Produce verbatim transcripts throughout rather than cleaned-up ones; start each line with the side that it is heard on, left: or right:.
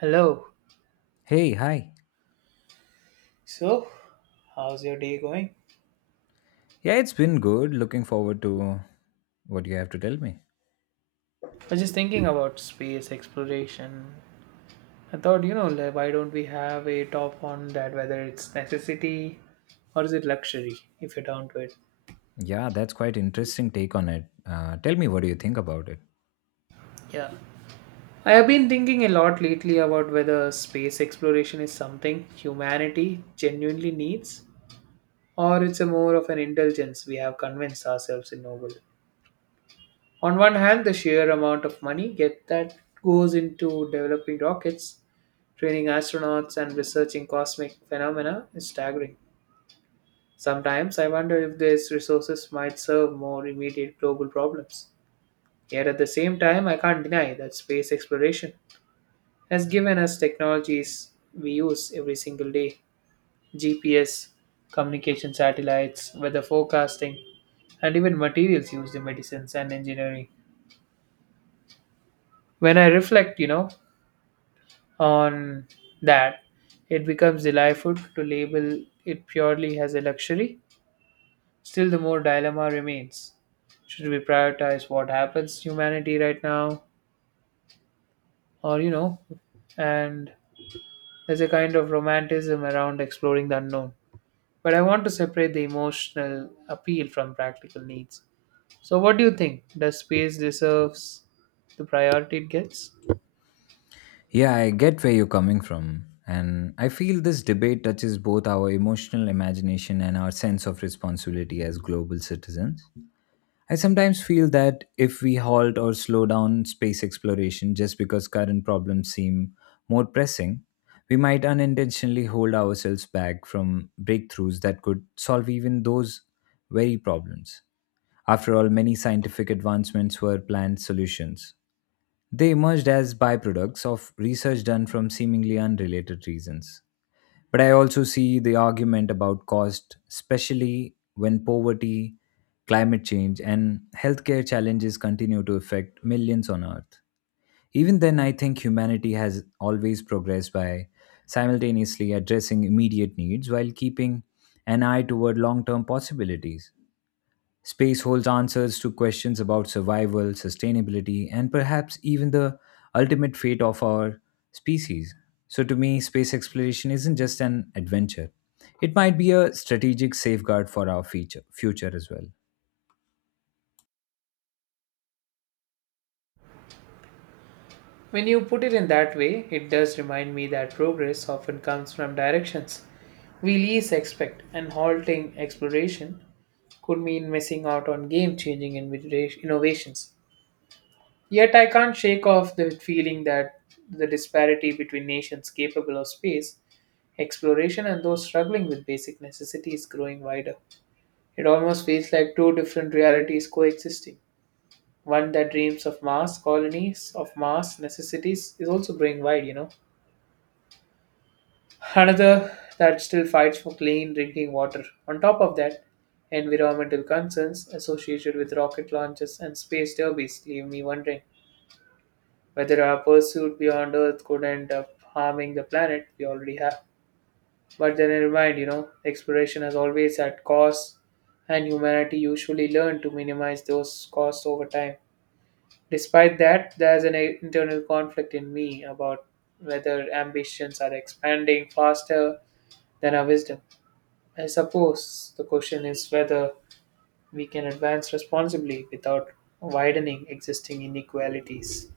right: Hello.
left: Hey, hi.
right: So, how's your day going?
left: Yeah, it's been good. Looking forward to what you have to tell me.
right: I was just thinking about space exploration. I thought, you know, like, why don't we have a top on that, whether it's necessity or is it luxury, if you're down to it?
left: Yeah, that's quite interesting take on it. Uh, tell me what do you think about it?
right: Yeah. I have been thinking a lot lately about whether space exploration is something humanity genuinely needs or it's a more of an indulgence we have convinced ourselves in Nobel. On one hand, the sheer amount of money get that goes into developing rockets, training astronauts, and researching cosmic phenomena is staggering. Sometimes I wonder if these resources might serve more immediate global problems. Yet at the same time, I can't deny that space exploration has given us technologies we use every single day: G P S, communication satellites, weather forecasting, and even materials used in medicines and engineering. When I reflect, you know, on that it becomes delightful to label it purely as a luxury. Still, the more dilemma remains. Should we prioritize what happens to humanity right now? Or, you know, and there's a kind of romanticism around exploring the unknown. But I want to separate the emotional appeal from practical needs. So, what do you think? Does space deserves the priority it gets?
left: Yeah, I get where you're coming from, and I feel this debate touches both our emotional imagination and our sense of responsibility as global citizens. I sometimes feel that if we halt or slow down space exploration just because current problems seem more pressing, we might unintentionally hold ourselves back from breakthroughs that could solve even those very problems. After all, many scientific advancements were planned solutions. They emerged as byproducts of research done from seemingly unrelated reasons. But I also see the argument about cost, especially when poverty, climate change, and healthcare challenges continue to affect millions on Earth. Even then, I think humanity has always progressed by simultaneously addressing immediate needs while keeping an eye toward long term possibilities. Space holds answers to questions about survival, sustainability, and perhaps even the ultimate fate of our species. So, to me, space exploration isn't just an adventure, it might be a strategic safeguard for our future, future as well.
right: When you put it in that way, it does remind me that progress often comes from directions we least expect, and halting exploration could mean missing out on game changing innovations. Yet I can't shake off the feeling that the disparity between nations capable of space exploration and those struggling with basic necessities is growing wider. It almost feels like two different realities coexisting. One that dreams of mass colonies, of mass necessities, is also growing wide, you know Another that still fights for clean drinking water. On top of that, environmental concerns associated with rocket launches and space derbies leave me wondering whether our pursuit beyond Earth could end up harming the planet we already have. But then never mind, you know, exploration has always had costs, and humanity usually learned to minimize those costs over time. Despite that, there's an a- internal conflict in me about whether ambitions are expanding faster than our wisdom. I suppose the question is whether we can advance responsibly without widening existing inequalities.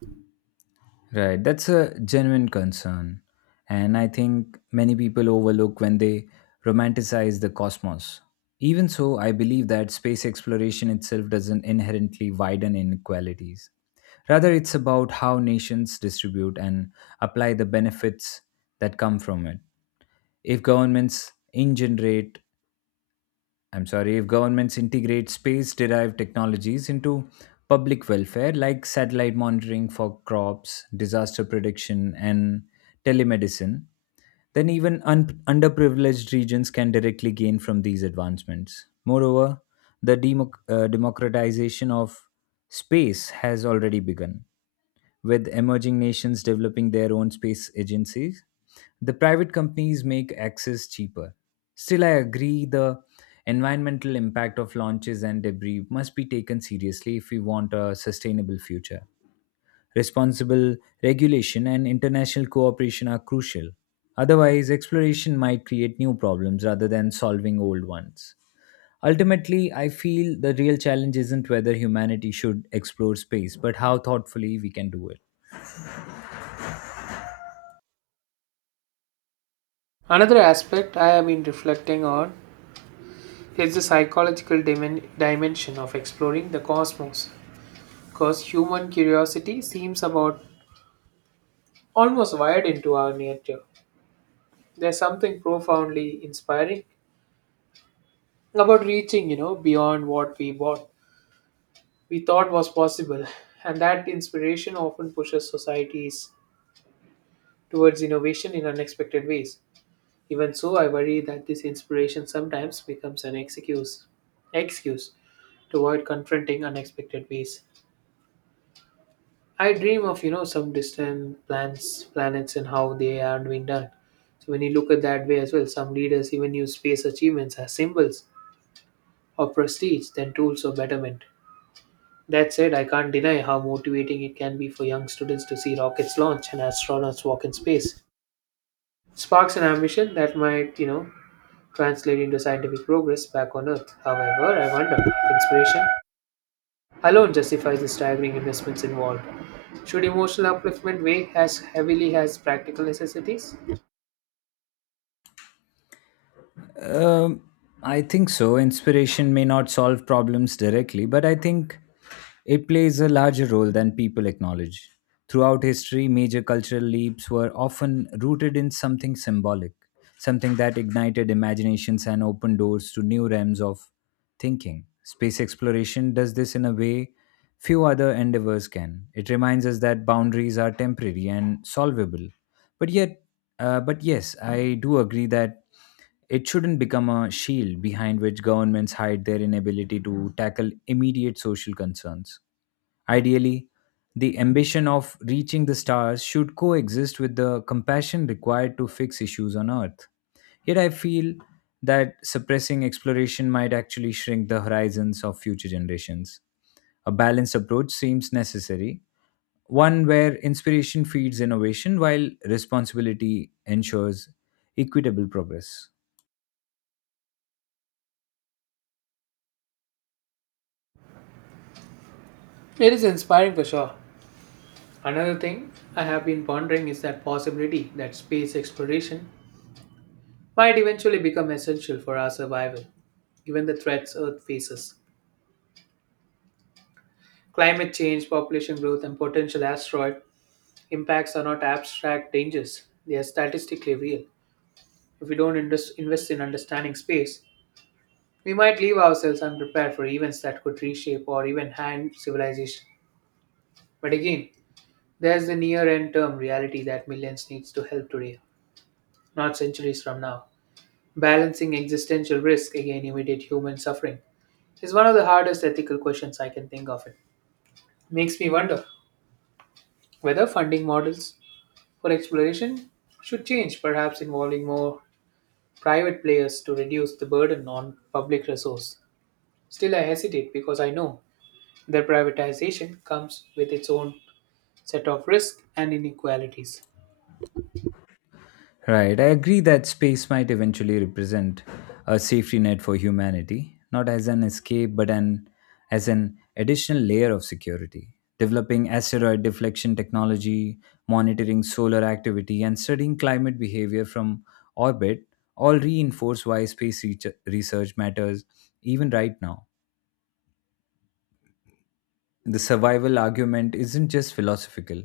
left: Right, that's a genuine concern. And I think many people overlook when they romanticize the cosmos. Even so, I believe that space exploration itself doesn't inherently widen inequalities. Rather, it's about how nations distribute and apply the benefits that come from it. If governments in generate I'm sorry, If governments integrate space derived technologies into public welfare, like satellite monitoring for crops, disaster prediction, and telemedicine, then even un- underprivileged regions can directly gain from these advancements. Moreover, the democ- uh, democratization of space has already begun with emerging nations developing their own space agencies, the private companies make access cheaper. Still, I agree the environmental impact of launches and debris must be taken seriously if we want a sustainable future. Responsible regulation and international cooperation are crucial. Otherwise, exploration might create new problems rather than solving old ones. Ultimately, I feel the real challenge isn't whether humanity should explore space, but how thoughtfully we can do it.
right: Another aspect I have been reflecting on is the psychological dimen- dimension of exploring the cosmos, because human curiosity seems about almost wired into our nature. There's something profoundly inspiring about reaching, you know, beyond what we bought, we thought was possible, and that inspiration often pushes societies towards innovation in unexpected ways. Even so, I worry that this inspiration sometimes becomes an excuse excuse to avoid confronting unexpected ways. I dream of you know some distant plans, planets and how they are being done. So when you look at that way as well, some leaders even use space achievements as symbols of prestige than tools of betterment. That said, I can't deny how motivating it can be for young students to see rockets launch and astronauts walk in space. Sparks an ambition that might, you know, translate into scientific progress back on Earth. However, I wonder if inspiration alone justifies the staggering investments involved. Should emotional upliftment weigh as heavily as practical necessities?
left: Um, I think so. Inspiration may not solve problems directly, but I think it plays a larger role than people acknowledge. Throughout history, major cultural leaps were often rooted in something symbolic, something that ignited imaginations and opened doors to new realms of thinking. Space exploration does this in a way few other endeavors can. It reminds us that boundaries are temporary and solvable, but yet uh, but yes, I do agree that it shouldn't become a shield behind which governments hide their inability to tackle immediate social concerns. Ideally, the ambition of reaching the stars should coexist with the compassion required to fix issues on Earth. Yet I feel that suppressing exploration might actually shrink the horizons of future generations. A balanced approach seems necessary, one where inspiration feeds innovation while responsibility ensures equitable progress.
right: It is inspiring for sure. Another thing I have been pondering is that possibility that space exploration might eventually become essential for our survival, given the threats Earth faces. Climate change, population growth, and potential asteroid impacts are not abstract dangers, they are statistically real. If we don't indus- invest in understanding space, we might leave ourselves unprepared for events that could reshape or even hand civilization. But again, there's the near end term reality that millions needs to help today, not centuries from now. Balancing existential risk against immediate human suffering is one of the hardest ethical questions I can think of. It makes me wonder whether funding models for exploration should change, perhaps involving more private players to reduce the burden on public resource. Still, I hesitate because I know that privatization comes with its own set of risks and inequalities.
left: Right, I agree that space might eventually represent a safety net for humanity, not as an escape but an as an additional layer of security. Developing asteroid deflection technology, monitoring solar activity, and studying climate behavior from orbit all reinforce why space reach- research matters even right now. The survival argument isn't just philosophical,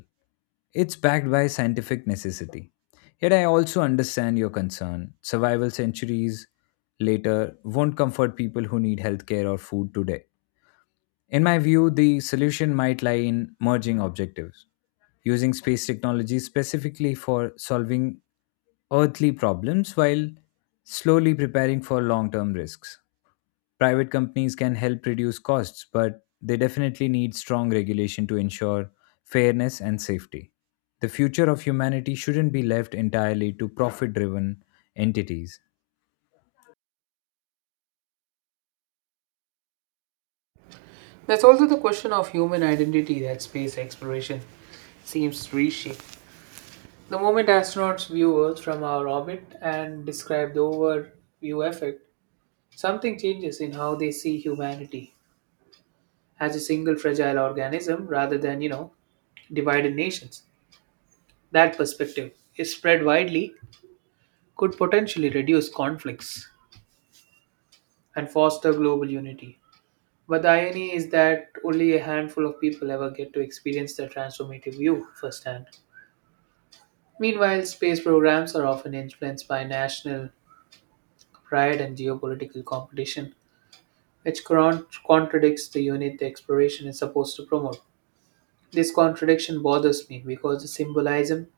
left: it's backed by scientific necessity. Yet I also understand your concern. Survival centuries later won't comfort people who need healthcare or food today. In my view, the solution might lie in merging objectives, using space technology specifically for solving earthly problems while slowly preparing for long term risks. Private companies can help reduce costs, but they definitely need strong regulation to ensure fairness and safety. The future of humanity shouldn't be left entirely to profit driven entities.
right: There's also the question of human identity that space exploration seems to reshape. The moment astronauts view Earth from our orbit and describe the overview effect, something changes in how they see humanity as a single fragile organism rather than, you know, divided nations. That perspective, if spread widely, could potentially reduce conflicts and foster global unity. But the irony is that only a handful of people ever get to experience the transformative view firsthand. Meanwhile, space programs are often influenced by national pride and geopolitical competition, which con- contradicts the unit the exploration is supposed to promote. This contradiction bothers me because the symbolism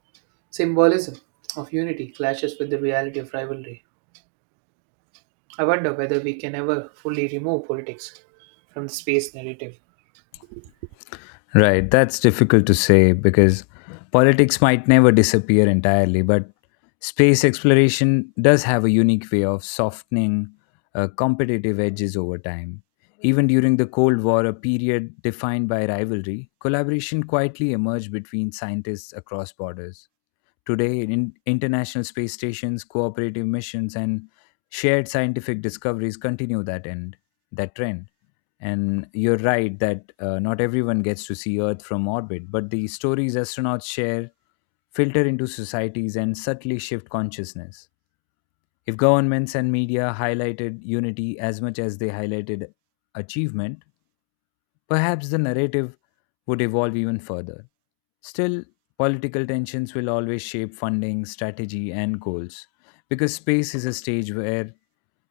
right: symbolism of unity clashes with the reality of rivalry. I wonder whether we can ever fully remove politics from the space narrative.
left: Right, that's difficult to say because politics might never disappear entirely, but space exploration does have a unique way of softening uh, competitive edges over time. Even during the Cold War, a period defined by rivalry, collaboration quietly emerged between scientists across borders. Today, in international space stations, cooperative missions, and shared scientific discoveries continue that end, that trend. And you're right that uh, not everyone gets to see Earth from orbit, but the stories astronauts share filter into societies and subtly shift consciousness. If governments and media highlighted unity as much as they highlighted achievement, perhaps the narrative would evolve even further. Still, political tensions will always shape funding, strategy, and goals, because space is a stage where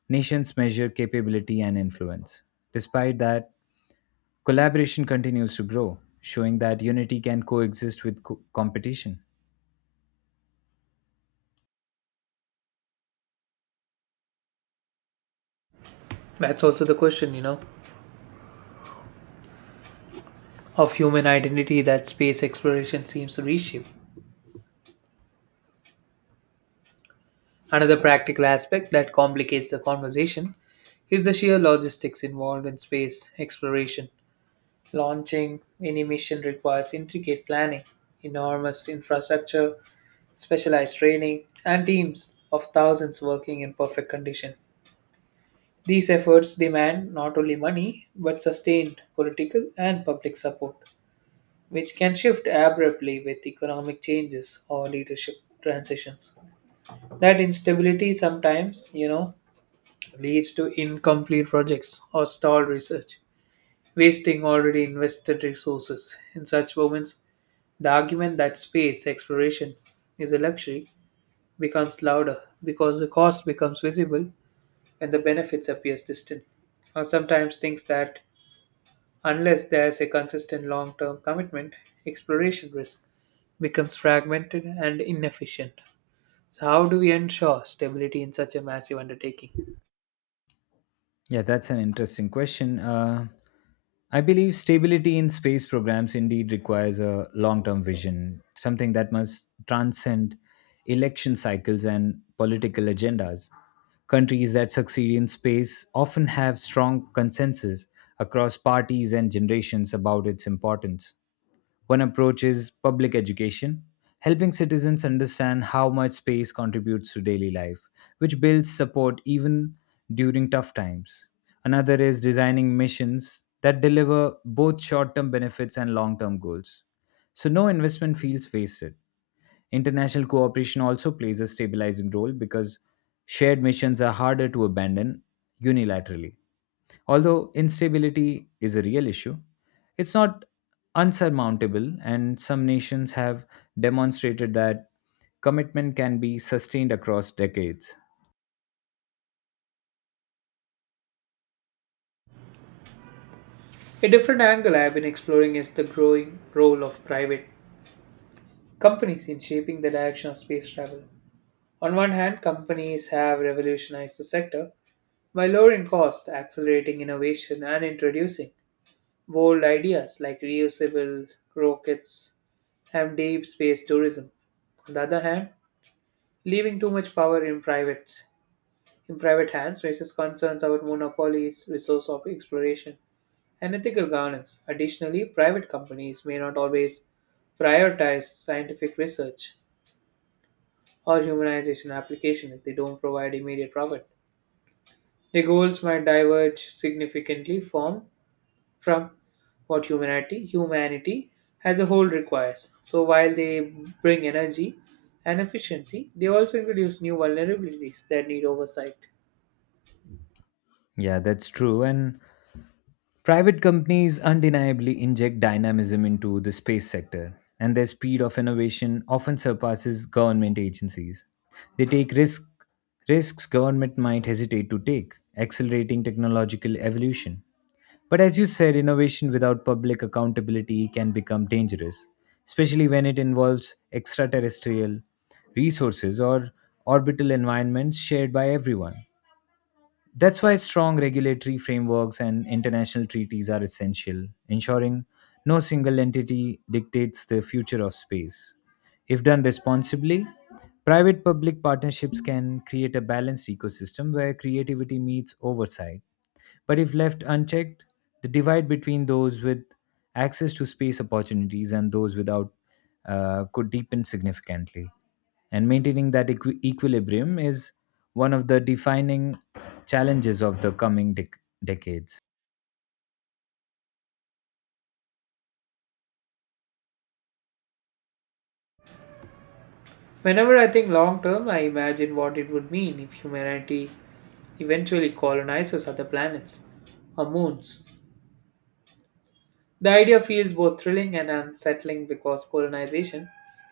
left: nations measure capability and influence. Despite that, collaboration continues to grow, showing that unity can coexist with co- competition.
right: That's also the question, you know. of human identity that space exploration seems to reshape. Another practical aspect that complicates the conversation is the sheer logistics involved in space exploration. Launching any mission requires intricate planning, enormous infrastructure, specialized training, and teams of thousands working in perfect condition. These efforts demand not only money but sustained political and public support, which can shift abruptly with economic changes or leadership transitions. That instability sometimes, you know, leads to incomplete projects or stalled research, wasting already invested resources. In such moments, the argument that space exploration is a luxury becomes louder because the cost becomes visible and the benefits appears distant. Or sometimes thinks that unless there's a consistent long-term commitment, exploration risk becomes fragmented and inefficient. So how do we ensure stability in such a massive undertaking?
left: Yeah, that's an interesting question. Uh, I believe stability in space programs indeed requires a long term vision, something that must transcend election cycles and political agendas. Countries that succeed in space often have strong consensus across parties and generations about its importance. One approach is public education, helping citizens understand how much space contributes to daily life, which builds support even during tough times. Another is designing missions that deliver both short term benefits and long term goals. So, no investment feels wasted. International cooperation also plays a stabilizing role because shared missions are harder to abandon unilaterally. Although instability is a real issue, it's not unsurmountable, and some nations have demonstrated that commitment can be sustained across decades.
right: A different angle I have been exploring is the growing role of private companies in shaping the direction of space travel. On one hand, companies have revolutionized the sector by lowering costs, accelerating innovation, and introducing bold ideas like reusable rockets and deep space tourism. On the other hand, leaving too much power in private in private hands raises concerns about monopolies, resource of exploration, and ethical governance. Additionally, private companies may not always prioritize scientific research or humanization application if they don't provide immediate profit. Their goals might diverge significantly from, from what humanity humanity as a whole requires. So while they bring energy and efficiency, they also introduce new vulnerabilities that need oversight.
left: Yeah, that's true. And private companies undeniably inject dynamism into the space sector, and their speed of innovation often surpasses government agencies. They take risk, risks government might hesitate to take, accelerating technological evolution. But as you said, innovation without public accountability can become dangerous, especially when it involves extraterrestrial resources or orbital environments shared by everyone. That's why strong regulatory frameworks and international treaties are essential, ensuring no single entity dictates the future of space. If done responsibly, private public partnerships can create a balanced ecosystem where creativity meets oversight. But if left unchecked, the divide between those with access to space opportunities and those without uh, could deepen significantly. And maintaining that equi- equilibrium is one of the defining challenges of the coming dec- decades.
right: Whenever I think long term, I imagine what it would mean if humanity eventually colonizes other planets or moons. The idea feels both thrilling and unsettling because colonization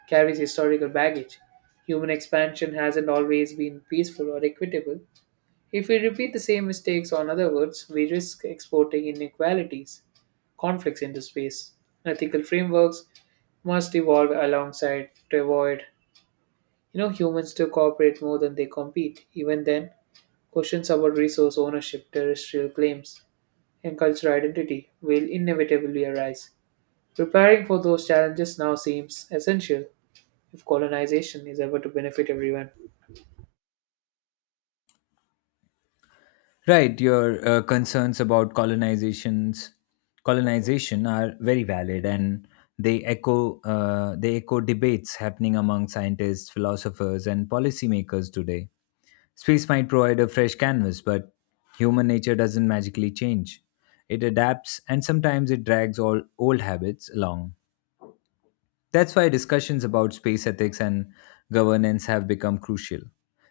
right: carries historical baggage. Human expansion hasn't always been peaceful or equitable. If we repeat the same mistakes on other worlds, we risk exporting inequalities, conflicts into space. Ethical frameworks must evolve alongside to avoid. You know, humans to cooperate more than they compete. Even then, questions about resource ownership, terrestrial claims, and cultural identity will inevitably arise. Preparing for those challenges now seems essential if colonization is ever to benefit everyone.
left: Right, your uh, concerns about colonizations, colonization are very valid, and they echo uh, they echo debates happening among scientists, philosophers, and policymakers today. Space might provide a fresh canvas, but human nature doesn't magically change. It adapts, and sometimes it drags all old habits along. That's why discussions about space ethics and governance have become crucial,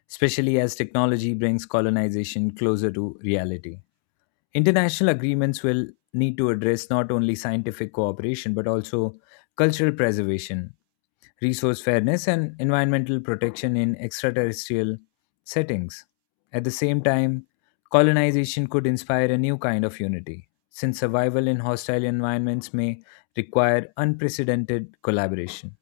left: especially as technology brings colonization closer to reality. International agreements will need to address not only scientific cooperation but also cultural preservation, resource fairness, and environmental protection in extraterrestrial settings. At the same time, colonization could inspire a new kind of unity, since survival in hostile environments may require unprecedented collaboration.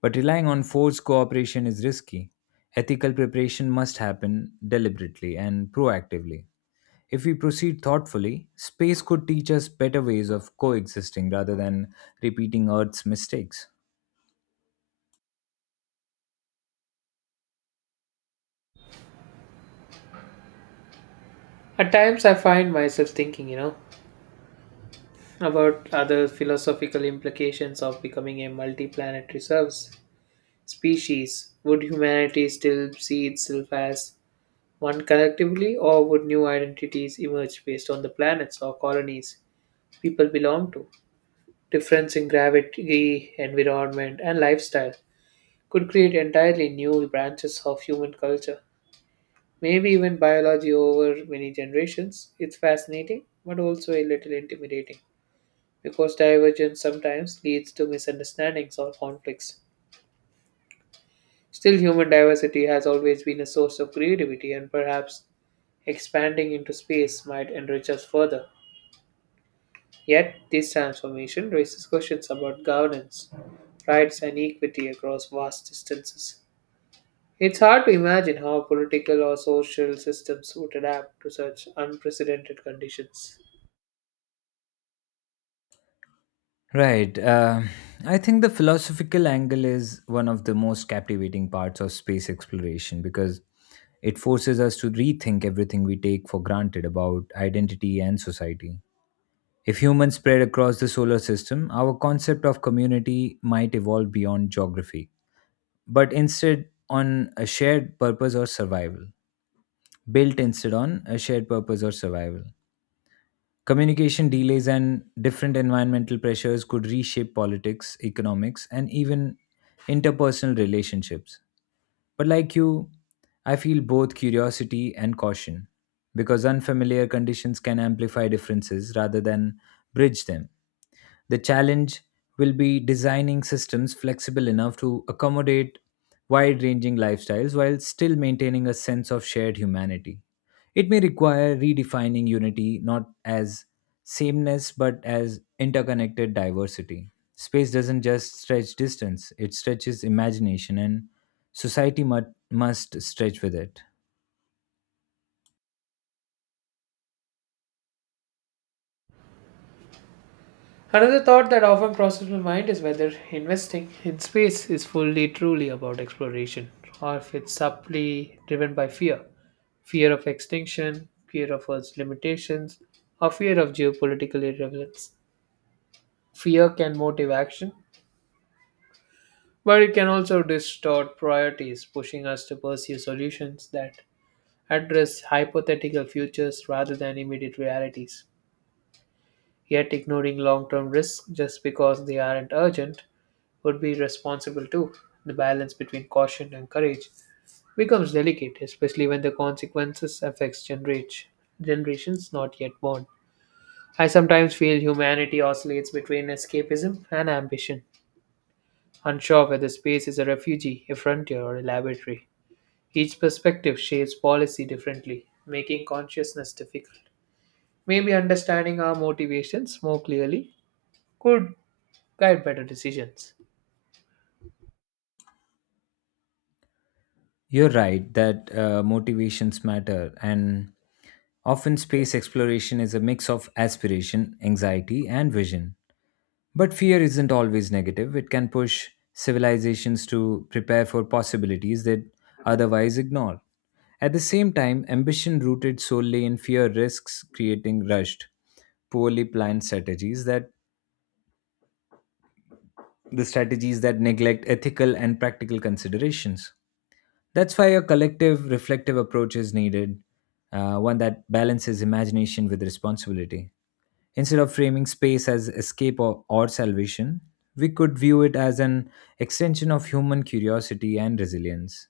left: But relying on forced cooperation is risky. Ethical preparation must happen deliberately and proactively. If we proceed thoughtfully, space could teach us better ways of coexisting rather than repeating Earth's mistakes.
right: At times, I find myself thinking, you know, about other philosophical implications of becoming a multi planetary service species. Would humanity still see itself as one collectively, or would new identities emerge based on the planets or colonies people belong to? Difference in gravity, environment, and lifestyle could create entirely new branches of human culture, maybe even biology over many generations. It's fascinating, but also a little intimidating, because divergence sometimes leads to misunderstandings or conflicts. Still, human diversity has always been a source of creativity, and perhaps expanding into space might enrich us further. Yet, this transformation raises questions about governance, rights, and equity across vast distances. It's hard to imagine how political or social systems would adapt to such unprecedented conditions.
left: Right. Uh, I think the philosophical angle is one of the most captivating parts of space exploration because it forces us to rethink everything we take for granted about identity and society. If humans spread across the solar system, our concept of community might evolve beyond geography, but instead on a shared purpose or survival. Built instead on a shared purpose or survival. Communication delays and different environmental pressures could reshape politics, economics, and even interpersonal relationships. But like you, I feel both curiosity and caution because unfamiliar conditions can amplify differences rather than bridge them. The challenge will be designing systems flexible enough to accommodate wide ranging lifestyles while still maintaining a sense of shared humanity. It may require redefining unity not as sameness but as interconnected diversity. Space doesn't just stretch distance, it stretches imagination, and society mu- must stretch with it.
right: Another thought that often crosses my mind is whether investing in space is fully truly about exploration or if it's subtly driven by fear fear of extinction, fear of Earth's limitations, or fear of geopolitical irrelevance. Fear can motivate action, but it can also distort priorities, pushing us to pursue solutions that address hypothetical futures rather than immediate realities. Yet, ignoring long term risks just because they aren't urgent would be irresponsible too. The balance between caution and courage becomes delicate, especially when the consequences affects generate- generations not yet born. I sometimes feel humanity oscillates between escapism and ambition, unsure whether space is a refuge, a frontier, or a laboratory. Each perspective shapes policy differently, making consciousness difficult. Maybe understanding our motivations more clearly could guide better decisions.
left: You're right that uh, motivations matter, and often space exploration is a mix of aspiration, anxiety, and vision. But fear isn't always negative, it can push civilizations to prepare for possibilities that otherwise ignore. At the same time, ambition rooted solely in fear risks creating rushed, poorly planned strategies that the strategies that neglect ethical and practical considerations. That's why a collective, reflective approach is needed, uh, one that balances imagination with responsibility. Instead of framing space as escape or, or salvation, we could view it as an extension of human curiosity and resilience.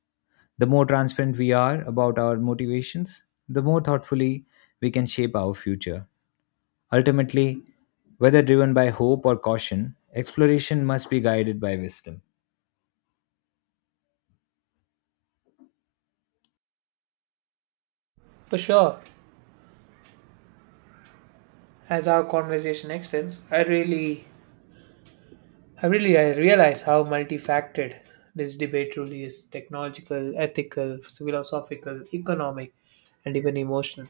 left: The more transparent we are about our motivations, the more thoughtfully we can shape our future. Ultimately, whether driven by hope or caution, exploration must be guided by wisdom.
right: For sure, as our conversation extends, I really, I really, I realize how multifaceted this debate truly is: technological, ethical, philosophical, economic, and even emotional.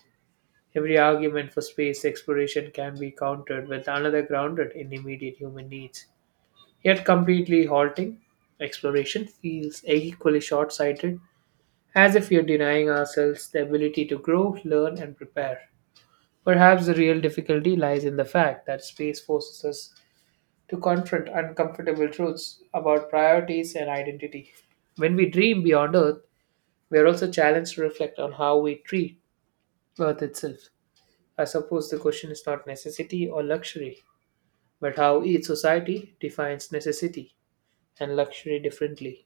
right: Every argument for space exploration can be countered with another grounded in immediate human needs. Yet completely halting exploration feels equally short sighted, as if we are denying ourselves the ability to grow, learn, and prepare. Perhaps the real difficulty lies in the fact that space forces us to confront uncomfortable truths about priorities and identity. When we dream beyond Earth, we are also challenged to reflect on how we treat Earth itself. I suppose the question is not necessity or luxury, but how each society defines necessity and luxury differently.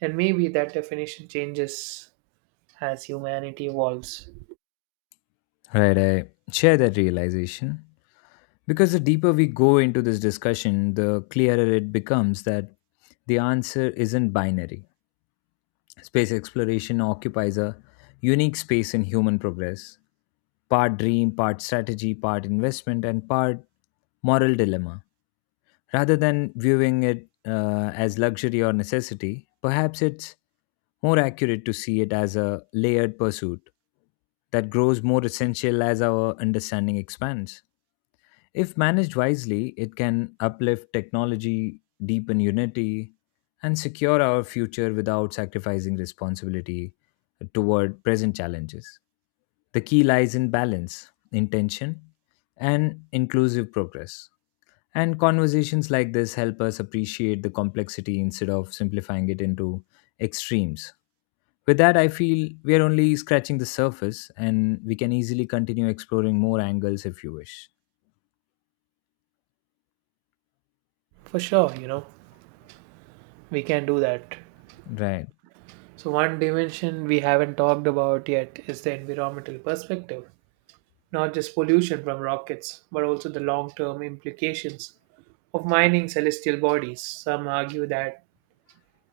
right: And maybe that definition changes as humanity evolves.
left: Right, I share that realization. Because the deeper we go into this discussion, the clearer it becomes that the answer isn't binary. Space exploration occupies a unique space in human progress, part dream, part strategy, part investment, and part moral dilemma. Rather than viewing it uh, as luxury or necessity, perhaps it's more accurate to see it as a layered pursuit that grows more essential as our understanding expands. If managed wisely, it can uplift technology, deepen unity, and secure our future without sacrificing responsibility toward present challenges. The key lies in balance, intention, and inclusive progress. And conversations like this help us appreciate the complexity instead of simplifying it into extremes. With that, I feel we are only scratching the surface and we can easily continue exploring more angles if you wish.
right: For sure, you know. we can do that.
left: Right.
right: So, one dimension we haven't talked about yet is the environmental perspective, not just pollution from rockets, but also the long term implications of mining celestial bodies. Some argue that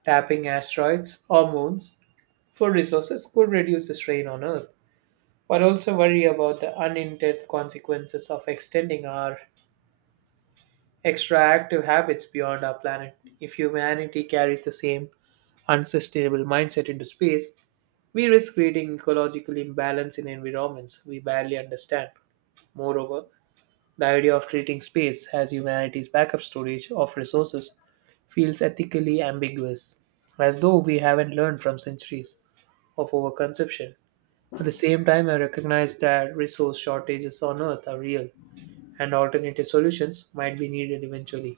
right: tapping asteroids or moons for resources could reduce the strain on Earth, but also worry about the unintended consequences of extending our extractive habits beyond our planet. If humanity carries the same unsustainable mindset into space, we risk creating ecological imbalance in environments we barely understand. Moreover, the idea of treating space as humanity's backup storage of resources feels ethically ambiguous, as though we haven't learned from centuries of overconsumption. At the same time, I recognize that resource shortages on Earth are real, and alternative solutions might be needed eventually.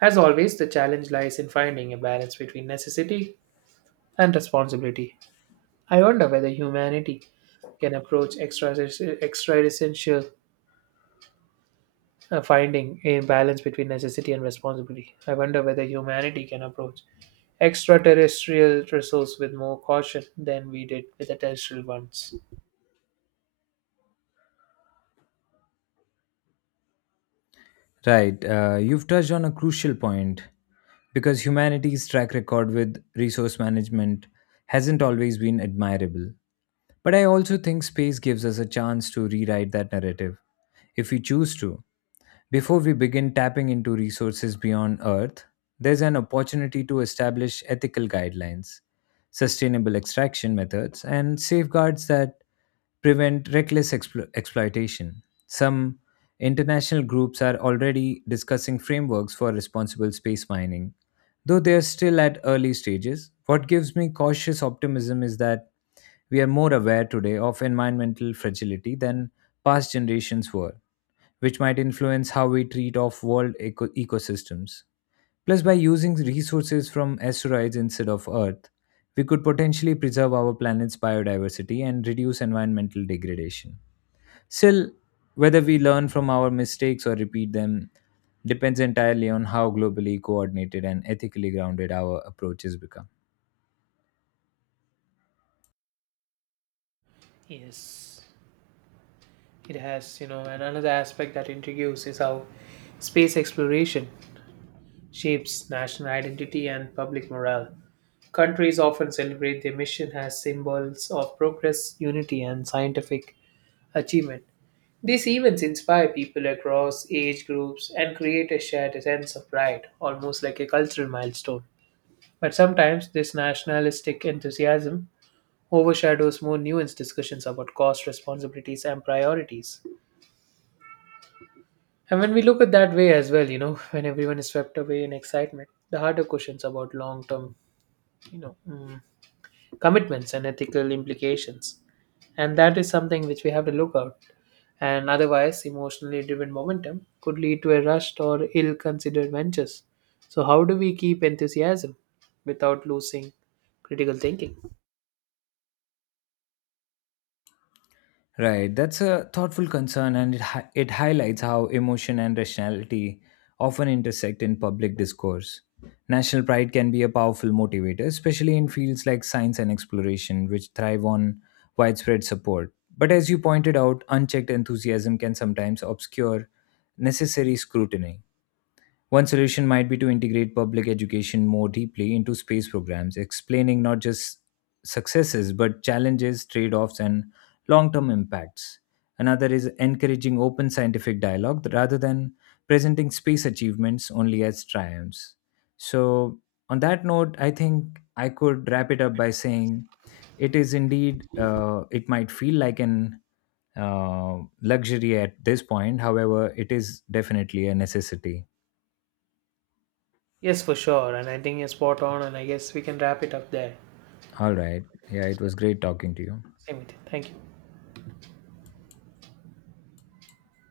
right: As always, the challenge lies in finding a balance between necessity and responsibility. I wonder whether humanity can approach extra extra essential uh, finding a balance between necessity and responsibility. I wonder whether humanity can approach extraterrestrial resource with more caution than we did with the terrestrial ones.
left: Right, uh, you've touched on a crucial point because humanity's track record with resource management hasn't always been admirable. But I also think space gives us a chance to rewrite that narrative if we choose to. Before we begin tapping into resources beyond Earth, there's an opportunity to establish ethical guidelines, sustainable extraction methods, and safeguards that prevent reckless explo- exploitation. Some international groups are already discussing frameworks for responsible space mining, though they are still at early stages. What gives me cautious optimism is that we are more aware today of environmental fragility than past generations were, which might influence how we treat off world eco- ecosystems. Plus, by using resources from asteroids instead of Earth, we could potentially preserve our planet's biodiversity and reduce environmental degradation. Still, whether we learn from our mistakes or repeat them depends entirely on how globally coordinated and ethically grounded our approaches become.
right: Yes, it has. You know, and another aspect that intrigues is how space exploration shapes national identity and public morale. Countries often celebrate their mission as symbols of progress, unity, and scientific achievement. These events inspire people across age groups and create a shared sense of pride, almost like a cultural milestone. But sometimes this nationalistic enthusiasm overshadows more nuanced discussions about cost, responsibilities, and priorities. And when we look at that way as well, you know, when everyone is swept away in excitement, the harder questions about long term, you know, mm, commitments and ethical implications. And that is something which we have to look out and otherwise emotionally driven momentum could lead to a rushed or ill considered ventures. So, how do we keep enthusiasm without losing critical thinking?
left: Right, that's a thoughtful concern, and it hi- it highlights how emotion and rationality often intersect in public discourse. National pride can be a powerful motivator, especially in fields like science and exploration, which thrive on widespread support. But as you pointed out, unchecked enthusiasm can sometimes obscure necessary scrutiny. One solution might be to integrate public education more deeply into space programs, explaining not just successes but challenges, trade offs, and long term impacts. Another is encouraging open scientific dialogue rather than presenting space achievements only as triumphs. So, on that note, I think I could wrap it up by saying it is indeed, uh, it might feel like an uh, luxury at this point. However, it is definitely a necessity.
right: Yes, for sure. And I think you're spot on, and I guess we can wrap it up there.
left: All right. Yeah, it was great talking to you.
right: Same with it. Thank you.